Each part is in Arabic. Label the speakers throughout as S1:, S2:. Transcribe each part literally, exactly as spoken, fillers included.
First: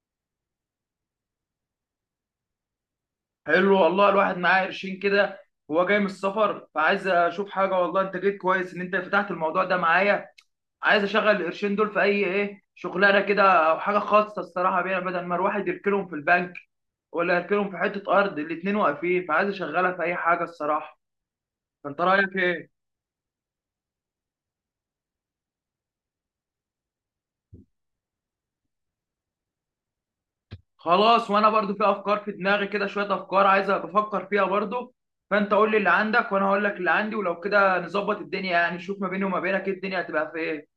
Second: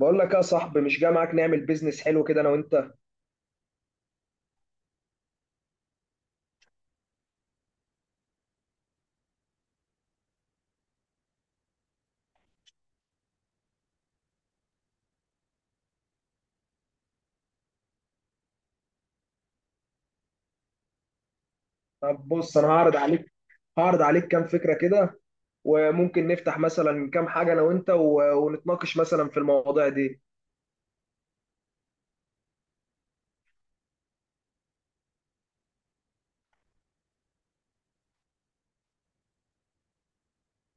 S1: بقول لك يا صاحبي مش جاي معاك نعمل بيزنس حلو كده انا وانت.
S2: حلو والله، الواحد معاه قرشين كده. هو جاي من السفر فعايز اشوف حاجه والله. انت جيت كويس ان انت فتحت الموضوع ده معايا. عايز اشغل القرشين دول في اي، ايه شغلانه كده او حاجه خاصه الصراحه بيها، بدل ما الواحد يركنهم في البنك ولا يركنهم في حته ارض. الاتنين واقفين، فعايز اشغلها في اي حاجه الصراحه. فانت
S1: طب
S2: رايك
S1: بص، انا
S2: ايه؟
S1: هعرض عليك هعرض عليك كام فكره كده. وممكن نفتح مثلا كام حاجه انا وانت و... ونتناقش مثلا في المواضيع دي.
S2: خلاص، وانا برضو في افكار في دماغي كده، شويه افكار عايز بفكر فيها برضو. فانت قول لي اللي عندك وانا هقول لك اللي عندي، ولو كده نظبط الدنيا، يعني نشوف ما بيني وما بينك إيه الدنيا هتبقى في ايه.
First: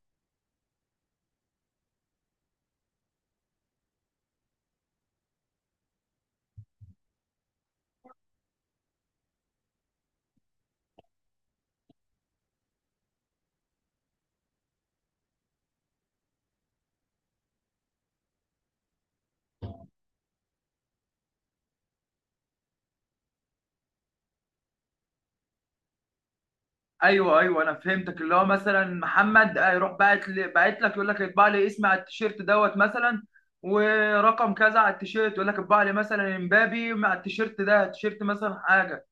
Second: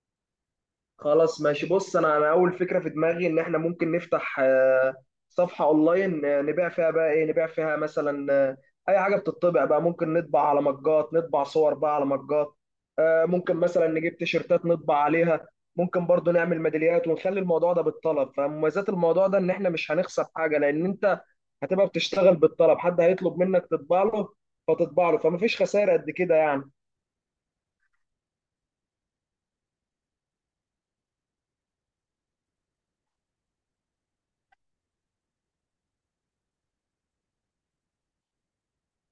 S1: خلاص ماشي، بص انا انا اول فكره في دماغي ان احنا ممكن نفتح آه، صفحه اونلاين. آه، نبيع فيها بقى ايه؟ نبيع فيها مثلا آه، اي حاجه بتطبع بقى. ممكن نطبع على مجات، نطبع صور بقى على مجات. آه، ممكن مثلا نجيب تيشرتات نطبع عليها. ممكن برضو نعمل ميداليات ونخلي الموضوع ده بالطلب. فمميزات الموضوع ده ان احنا مش هنخسر حاجه، لان انت هتبقى بتشتغل بالطلب، حد هيطلب منك تطبع له فتطبع له، فمفيش خسائر قد كده يعني.
S2: ايوه ايوه، انا فهمتك، اللي هو مثلا محمد آه، يروح باعت لي، باعت لك يقول لك اطبع لي اسمي على التيشيرت دوت مثلا، ورقم كذا على التيشيرت، يقول لك اطبع لي مثلا امبابي مع التيشيرت ده، تيشيرت مثلا حاجه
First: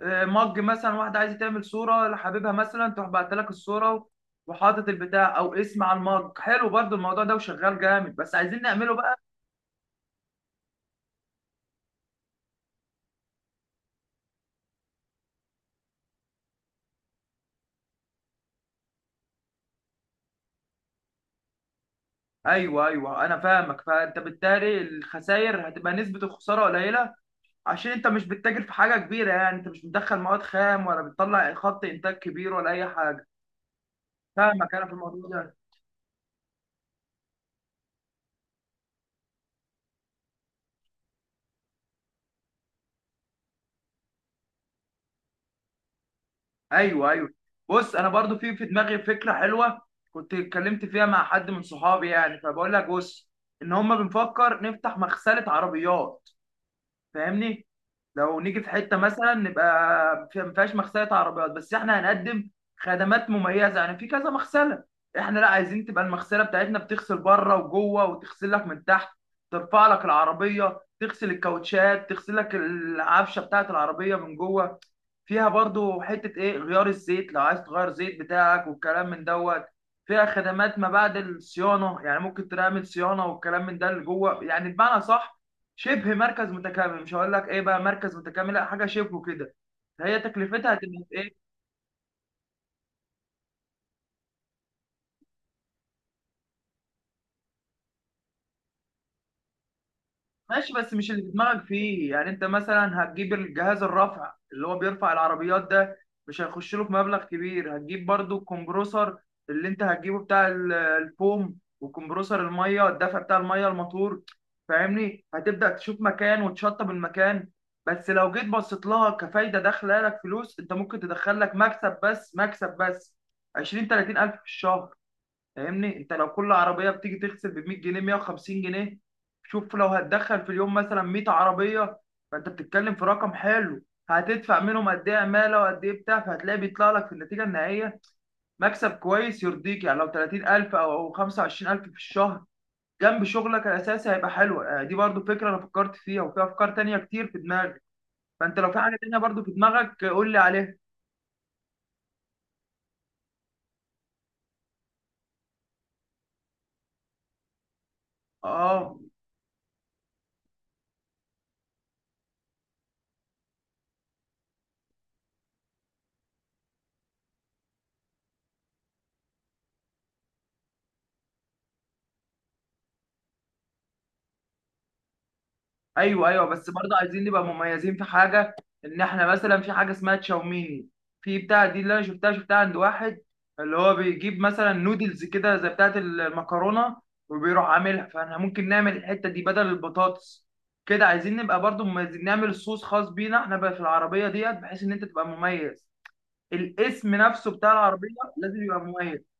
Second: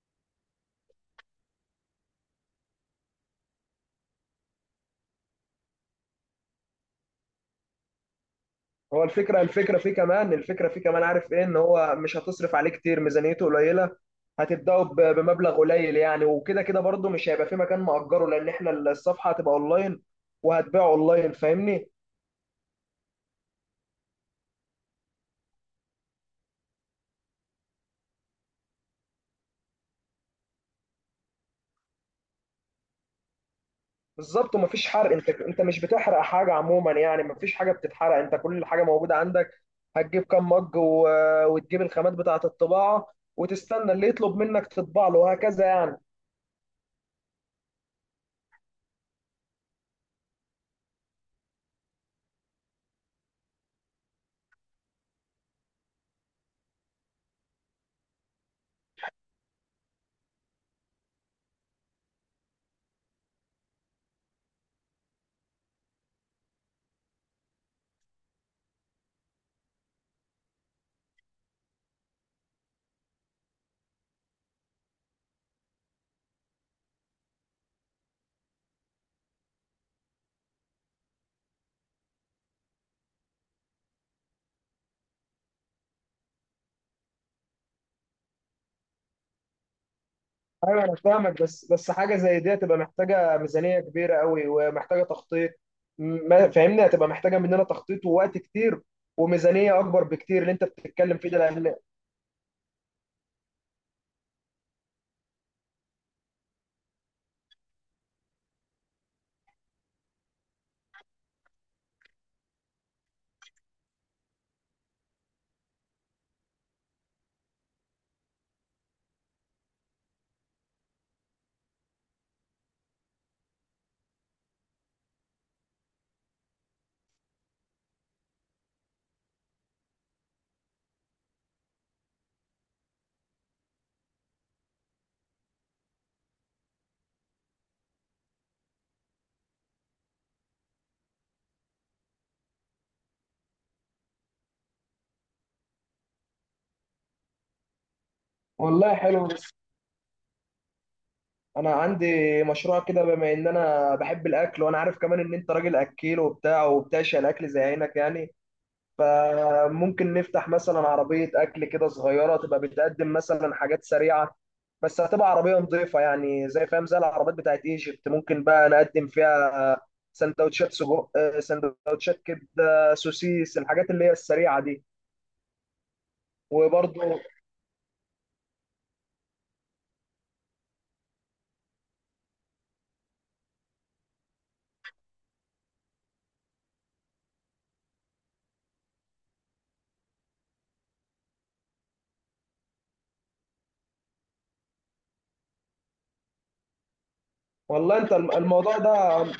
S2: آه، مج. مثلا واحده عايزه تعمل صوره لحبيبها، مثلا تروح بعت لك الصوره وحاطط البتاع او اسم على المج. حلو برضو الموضوع ده وشغال جامد، بس عايزين نعمله
S1: هو
S2: بقى.
S1: الفكرة الفكرة فيه كمان الفكرة فيه كمان عارف ايه، ان هو مش هتصرف عليه كتير، ميزانيته قليلة. هتبدأوا ب- بمبلغ قليل يعني. وكده كده برضه مش هيبقى في مكان مأجره، لان احنا الصفحة هتبقى اونلاين وهتبيع اونلاين، فاهمني؟
S2: ايوه ايوه، انا فاهمك. فانت بالتالي الخسائر هتبقى نسبه الخساره قليله، عشان انت مش بتتاجر في حاجه كبيره، يعني انت مش بتدخل مواد خام ولا بتطلع خط انتاج كبير ولا اي حاجه.
S1: بالظبط،
S2: فاهمك انا
S1: ومفيش
S2: في
S1: حرق.
S2: الموضوع
S1: انت
S2: ده.
S1: انت مش بتحرق حاجة عموما يعني، مفيش حاجة بتتحرق، انت كل حاجة موجودة عندك. هتجيب كام مج و... وتجيب الخامات بتاعة الطباعة وتستنى اللي يطلب منك تطبع له وهكذا يعني.
S2: ايوه ايوه. بص انا برضو في في دماغي فكره حلوه، كنت اتكلمت فيها مع حد من صحابي يعني. فبقول لك بص، ان هم بنفكر نفتح مغسله عربيات، فاهمني؟ لو نيجي في حته مثلا نبقى في- ما فيهاش مغسله عربيات، بس احنا هنقدم خدمات مميزه يعني في كذا مغسله. احنا لا، عايزين تبقى المغسله بتاعتنا بتغسل بره وجوه، وتغسل لك من تحت، ترفع لك العربيه، تغسل الكاوتشات، تغسل لك العفشه بتاعت العربيه من جوه. فيها برضو حته ايه، غيار الزيت لو عايز تغير زيت بتاعك والكلام من دوت. فيها خدمات ما بعد الصيانه، يعني ممكن تعمل صيانه والكلام من ده اللي جوه، يعني بمعنى صح شبه مركز متكامل. مش هقول لك ايه بقى مركز متكامل لا، حاجه شبهه كده. هي تكلفتها
S1: ايوه، انا
S2: هتبقى في
S1: فاهمك،
S2: ايه؟
S1: بس بس حاجه زي دي هتبقى محتاجه ميزانيه كبيره قوي ومحتاجه تخطيط. م- ما فاهمني، هتبقى محتاجه مننا تخطيط ووقت كتير وميزانيه اكبر بكتير اللي انت
S2: ماشي، بس مش
S1: بتتكلم
S2: اللي في
S1: فيه ده،
S2: دماغك
S1: لان...
S2: فيه، يعني انت مثلا هتجيب الجهاز الرفع اللي هو بيرفع العربيات ده مش هيخش له في مبلغ كبير. هتجيب برضو الكمبروسر اللي انت هتجيبه بتاع ال- الفوم، وكمبروسر الميه الدفع بتاع الميه الموتور، فاهمني؟ هتبدأ تشوف مكان وتشطب المكان. بس لو جيت بصيت لها كفايدة داخلة لك فلوس، انت ممكن تدخل لك مكسب، بس مكسب بس عشرين تلاتين ألف في الشهر، فاهمني؟ انت لو كل عربيه بتيجي تغسل ب مية جنيه مائة وخمسين جنيه، شوف لو هتدخل في اليوم مثلا مية عربيه، فانت بتتكلم في رقم حلو. هتدفع منهم قد ايه عماله، وقد ايه بتاع، فهتلاقي بيطلع لك في النتيجه النهائيه مكسب كويس يرضيك، يعني لو تلاتين ألف او خمسه وعشرين ألف في الشهر جنب شغلك الاساسي هيبقى حلو. آه، دي برضو فكره انا فكرت فيها، وفي افكار تانية كتير في دماغي. فانت لو في
S1: والله
S2: حاجه تانية
S1: حلو.
S2: برضو
S1: بس
S2: في دماغك آه، قول لي عليها.
S1: انا عندي مشروع كده، بما ان انا بحب الاكل وانا عارف كمان ان انت راجل اكيل وبتاع وبتعشق الاكل زي عينك يعني.
S2: اه.
S1: فممكن نفتح مثلا عربية أكل كده صغيرة، تبقى بتقدم مثلا حاجات سريعة. بس هتبقى عربية نظيفة يعني، زي فاهم، زي العربيات بتاعت ايجيبت. ممكن بقى نقدم فيها سندوتشات سجق، آه، سندوتشات كبدة، سوسيس، الحاجات اللي هي السريعة دي.
S2: ايوه ايوه، بس برضه
S1: وبرضه
S2: عايزين نبقى مميزين في حاجه. ان احنا مثلا في حاجه اسمها تشاوميني، في بتاع دي اللي انا شفتها شفتها عند واحد، اللي هو بيجيب مثلا نودلز كده زي بتاعه المكرونه وبيروح عاملها. فاحنا ممكن نعمل الحته دي بدل البطاطس كده. عايزين نبقى برضه مميزين، نعمل صوص خاص بينا احنا بقى في العربيه ديت، بحيث ان انت تبقى مميز. الاسم نفسه بتاع
S1: والله
S2: العربيه
S1: انت الم-
S2: لازم
S1: الموضوع
S2: يبقى
S1: ده.
S2: مميز،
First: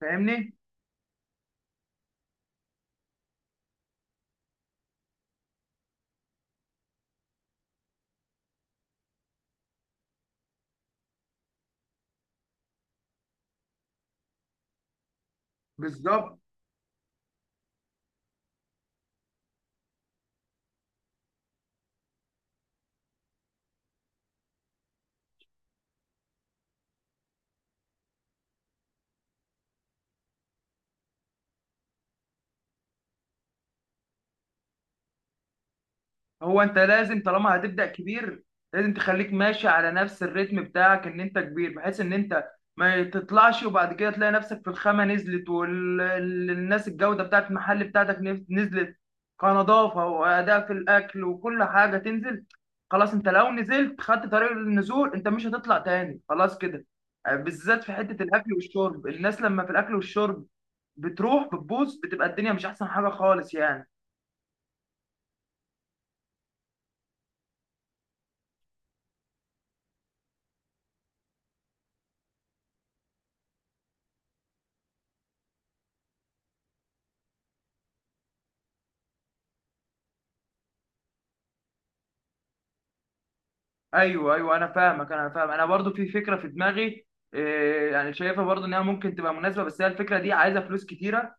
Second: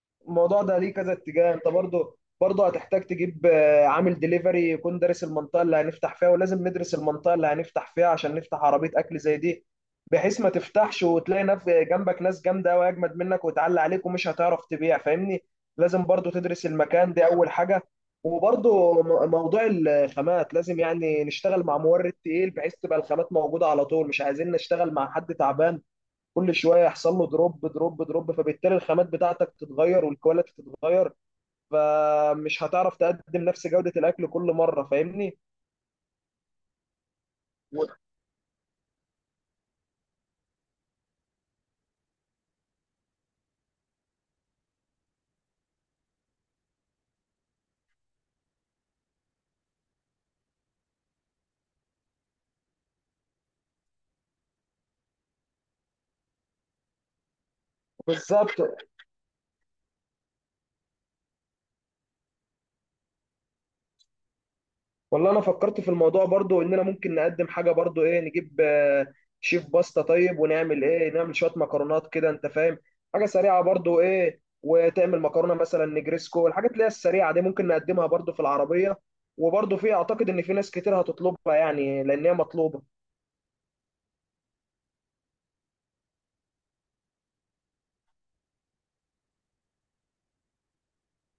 S2: فاهمني؟
S1: الموضوع ده ليه كذا اتجاه. انت برضه برضه هتحتاج تجيب آه، عامل دليفري يكون دارس المنطقه اللي هنفتح فيها، ولازم ندرس المنطقه اللي هنفتح فيها عشان نفتح عربيه اكل زي دي، بحيث ما تفتحش وتلاقي نف جنبك ناس جامده واجمد منك وتعلي عليك ومش هتعرف تبيع، فاهمني؟ لازم برضه
S2: بالظبط.
S1: تدرس المكان دي اول حاجه. وبرضه م- موضوع الخامات لازم يعني نشتغل مع مورد تقيل، بحيث تبقى الخامات موجوده على طول. مش عايزين نشتغل مع حد تعبان كل شويه يحصل له دروب دروب دروب، فبالتالي الخامات بتاعتك تتغير والكواليتي تتغير، فمش هتعرف تقدم نفس جوده الاكل كل مره، فاهمني؟
S2: هو انت لازم طالما هتبدأ
S1: و-
S2: كبير، لازم تخليك ماشي على نفس الريتم بتاعك ان انت كبير، بحيث ان انت ما تطلعش وبعد كده تلاقي نفسك في الخامة نزلت، والناس الجودة بتاعت المحل بتاعتك نف- نزلت كنظافة وأداء في الأكل، وكل حاجة تنزل. خلاص انت لو نزلت خدت طريق النزول، انت مش هتطلع تاني خلاص كده. آه، بالذات في حتة الأكل
S1: بالظبط.
S2: والشرب. الناس لما في الأكل والشرب بتروح بتبوظ، بتبقى الدنيا مش أحسن حاجة خالص يعني.
S1: والله انا فكرت في الموضوع برضو، اننا ممكن نقدم حاجه برضو ايه، نجيب آه، شيف باستا طيب، ونعمل ايه، نعمل شويه مكرونات كده، انت فاهم، حاجه سريعه برضو ايه. وتعمل مكرونه مثلا نجريسكو، الحاجات اللي هي السريعه دي ممكن نقدمها برضو في العربيه. وبرضو في اعتقد ان في ناس كتير هتطلبها يعني، لان هي مطلوبه.
S2: ايوه ايوه، انا فاهمك، انا فاهم. انا برضو في فكره في دماغي إيه، يعني شايفها برضو انها ممكن تبقى مناسبه، بس هي الفكره دي عايزه فلوس كتيره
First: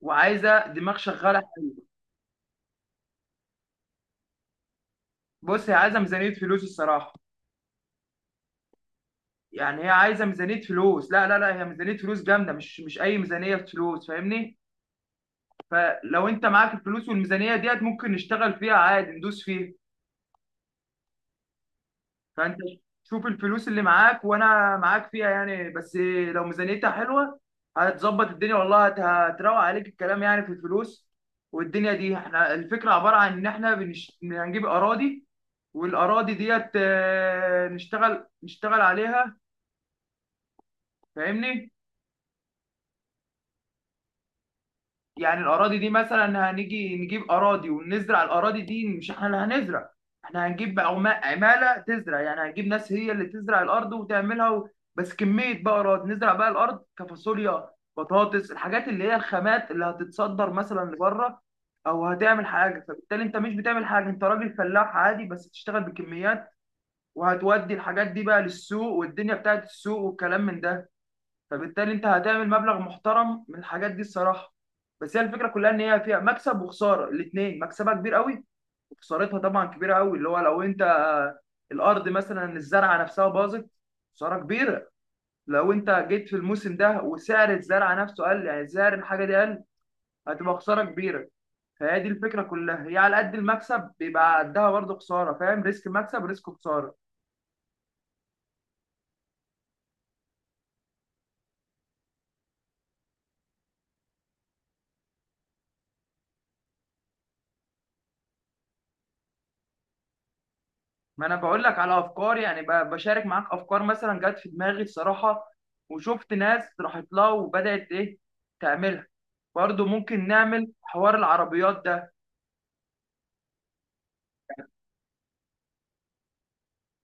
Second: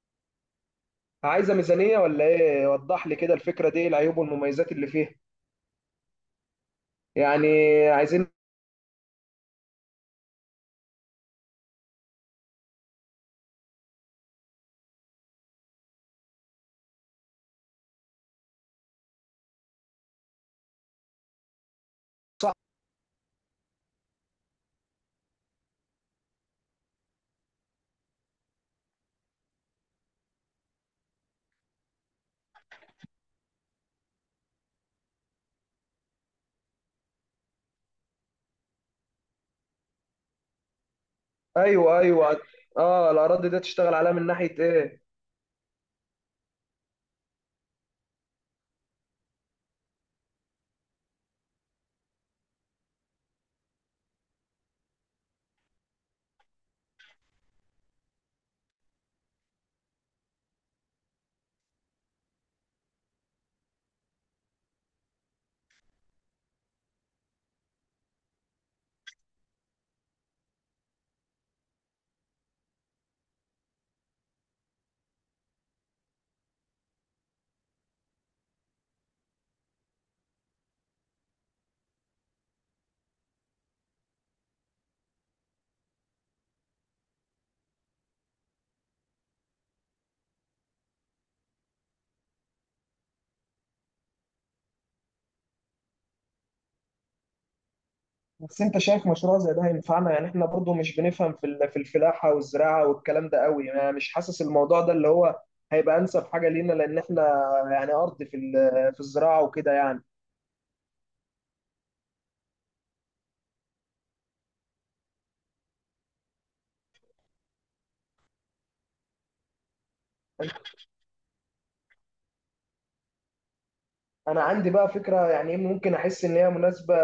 S2: وعايزه دماغ شغاله.
S1: عايزة ميزانية ولا ايه؟ وضح لي كده الفكرة دي إيه العيوب والمميزات اللي فيها.
S2: بص، هي عايزه ميزانيه فلوس الصراحه،
S1: يعني عايزين
S2: يعني هي عايزه ميزانيه فلوس. لا لا لا، هي ميزانيه فلوس جامده، مش مش اي ميزانيه فلوس، فاهمني؟ فلو انت معاك الفلوس والميزانيه ديت، ممكن نشتغل فيها عادي، ندوس فيها.
S1: صح.
S2: فانت شوف الفلوس اللي معاك، وانا معاك فيها يعني، بس لو ميزانيتها حلوه هتظبط الدنيا والله. هت- هتروق عليك الكلام يعني في الفلوس. والدنيا دي احنا الفكره عباره عن ان احنا بنش... هنجيب اراضي، والاراضي ديت آه، نشتغل نشتغل عليها، فاهمني؟
S1: ايوه ايوه. اه، الاراضي ده تشتغل عليها من ناحية ايه؟
S2: يعني الأراضي دي مثلا هنيجي نجيب أراضي ونزرع الأراضي دي. مش احنا اللي هنزرع، احنا هنجيب عما- عمالة تزرع، يعني هنجيب ناس هي اللي تزرع الأرض وتعملها و... بس كمية بقى أراضي، نزرع بقى الأرض كفاصوليا، بطاطس، الحاجات اللي هي الخامات اللي هتتصدر مثلا لبره أو هتعمل حاجة. فبالتالي أنت مش بتعمل حاجة، أنت راجل فلاح عادي بس بتشتغل بكميات، وهتودي الحاجات دي بقى للسوق والدنيا بتاعت السوق والكلام من ده. فبالتالي انت هتعمل مبلغ محترم من الحاجات دي الصراحه. بس هي الفكره كلها ان هي فيها مكسب وخساره الاثنين. مكسبها كبير قوي، وخسارتها طبعا كبيره قوي، اللي هو لو انت الارض مثلا الزرعه نفسها باظت، خساره كبيره. لو انت جيت في الموسم ده وسعر الزرعه نفسه قل، يعني سعر الحاجه دي قل، هتبقى خساره كبيره. فهي دي الفكره كلها، هي على قد المكسب بيبقى قدها برضه خساره، فاهم؟ ريسك مكسب، ريسك خساره.
S1: بس انت شايف مشروع زي ده هينفعنا؟ يعني احنا برضو مش بنفهم في ال- في الفلاحة والزراعة والكلام ده قوي يعني. مش حاسس الموضوع ده اللي هو هيبقى انسب حاجة لينا، لان احنا يعني ارض في ال- في الزراعة وكده يعني.
S2: ما انا بقول لك على افكار يعني، ب- بشارك معاك افكار مثلا جت في دماغي الصراحه، وشفت ناس راحت لها وبدات ايه تعملها. برضو ممكن نعمل حوار العربيات ده.
S1: انا عندي بقى فكرة يعني إيه، ممكن احس ان هي مناسبة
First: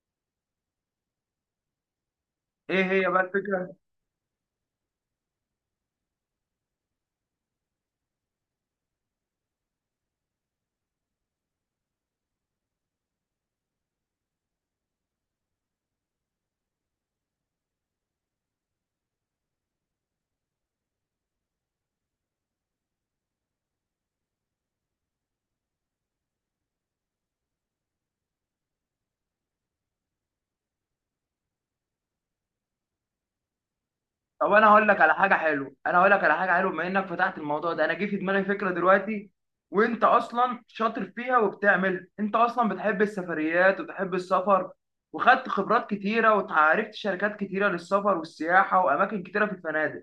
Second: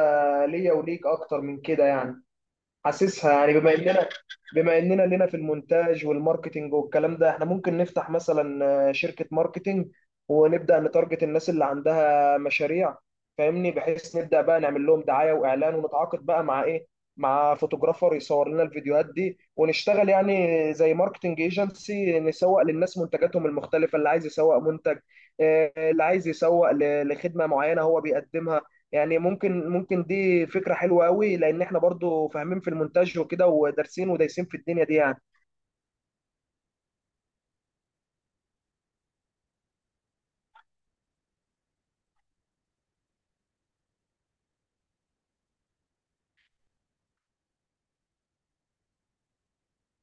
S1: ليا وليك اكتر من كده يعني.
S2: ايه هي بقى
S1: حاسسها يعني، بما
S2: الفكره؟
S1: اننا بما اننا لنا في المونتاج والماركتينج والكلام ده، احنا ممكن نفتح مثلا آه، شركة ماركتينج ونبدأ نتارجت الناس اللي عندها مشاريع، فاهمني؟ بحيث نبدأ بقى نعمل لهم دعاية واعلان، ونتعاقد بقى مع ايه، مع فوتوغرافر يصور لنا الفيديوهات دي، ونشتغل يعني زي ماركتينج ايجنسي، نسوق للناس منتجاتهم المختلفة، اللي عايز يسوق منتج، آه، اللي عايز يسوق ل- لخدمة معينة هو بيقدمها. يعني ممكن ممكن دي فكرة حلوة قوي، لأن احنا برضو فاهمين في المونتاج وكده ودارسين ودايسين
S2: طب
S1: في
S2: انا
S1: الدنيا
S2: هقول
S1: دي
S2: لك على
S1: يعني.
S2: حاجه حلوه، انا هقول لك على حاجه حلوه بما انك فتحت الموضوع ده، انا جه في دماغي فكره دلوقتي، وانت اصلا شاطر فيها وبتعملها، انت اصلا بتحب السفريات وبتحب السفر، وخدت خبرات كتيره وتعرفت شركات كتيره للسفر والسياحه واماكن كتيره في الفنادق.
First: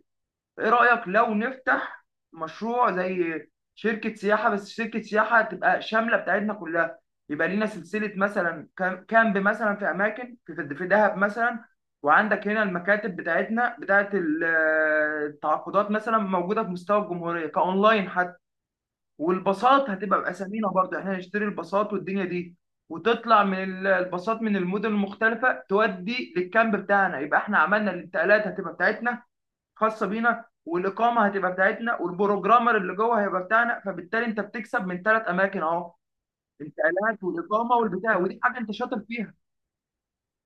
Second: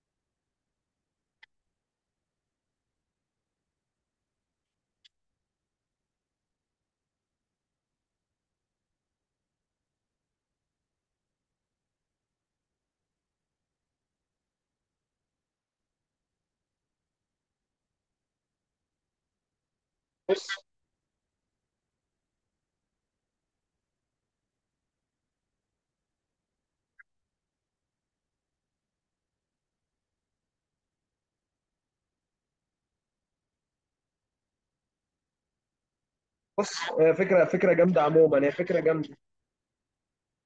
S2: ايه رأيك لو نفتح مشروع زي شركة سياحة؟ بس شركة سياحة تبقى شاملة بتاعتنا كلها. يبقى لينا سلسلة مثلا كام- كامب مثلا في أماكن في في في دهب مثلا، وعندك هنا المكاتب بتاعتنا بتاعت ال- التعاقدات مثلا موجودة في مستوى الجمهورية كأونلاين حتى، والباصات هتبقى
S1: بص.
S2: بأسامينا برضه، احنا نشتري الباصات والدنيا دي، وتطلع من ال- الباصات من المدن المختلفة تودي للكامب بتاعنا، يبقى احنا عملنا الانتقالات هتبقى بتاعتنا خاصه بينا، والاقامه هتبقى بتاعتنا، والبروجرامر اللي جوه هيبقى بتاعنا. فبالتالي انت بتكسب من ثلاث اماكن اهو،
S1: بص، آه،
S2: الانتقالات
S1: فكرة فكرة
S2: والاقامه
S1: جامدة
S2: والبتاع، ودي
S1: عموما، هي
S2: حاجه انت
S1: فكرة
S2: شاطر
S1: جامدة،
S2: فيها.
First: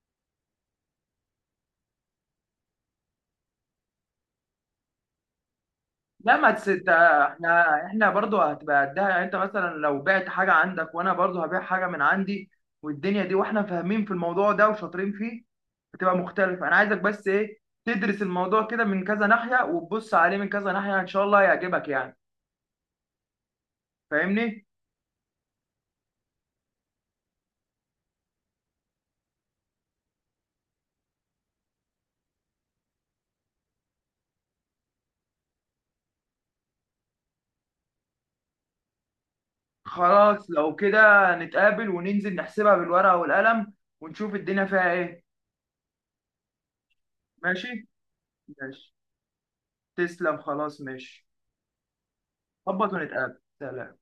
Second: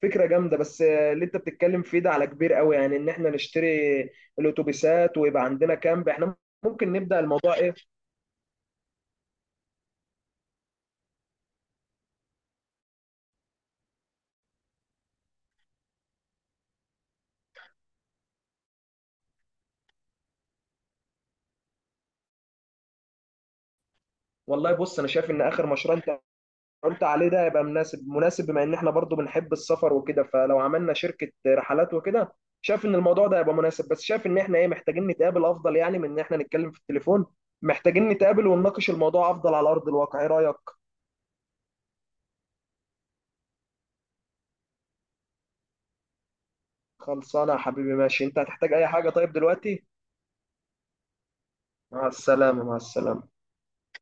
S1: فكرة جامدة. بس آه، اللي انت بتتكلم فيه ده على كبير قوي يعني، ان احنا نشتري الاتوبيسات ويبقى عندنا كامب احنا.
S2: لا، ما تس...
S1: ممكن نبدأ
S2: تا-
S1: الموضوع ايه.
S2: احنا احنا برضو هتبقى قدها يعني، انت مثلا لو بعت حاجه عندك، وانا برضو هبيع حاجه من عندي والدنيا دي، واحنا فاهمين في الموضوع ده وشاطرين فيه، هتبقى مختلفه. انا عايزك بس ايه، تدرس الموضوع كده من كذا ناحيه، وتبص عليه من كذا ناحيه، ان شاء الله هيعجبك يعني، فاهمني؟
S1: والله بص، انا شايف ان اخر مشروع انت قلت عليه ده هيبقى مناسب مناسب، بما ان احنا برضو بنحب السفر وكده، فلو عملنا شركة رحلات وكده شايف ان الموضوع ده هيبقى مناسب. بس شايف ان احنا ايه، محتاجين نتقابل افضل، يعني من ان احنا نتكلم في التليفون محتاجين نتقابل ونناقش الموضوع افضل على ارض الواقع. ايه
S2: خلاص
S1: رأيك؟
S2: لو كده، نتقابل وننزل نحسبها بالورقة والقلم، ونشوف الدنيا فيها ايه.
S1: خلصانة يا
S2: ماشي.
S1: حبيبي. ماشي، انت هتحتاج اي
S2: ماشي.
S1: حاجة طيب دلوقتي؟
S2: تسلم، خلاص ماشي.
S1: مع السلامة، مع
S2: ظبط،
S1: السلامة.
S2: ونتقابل، سلام.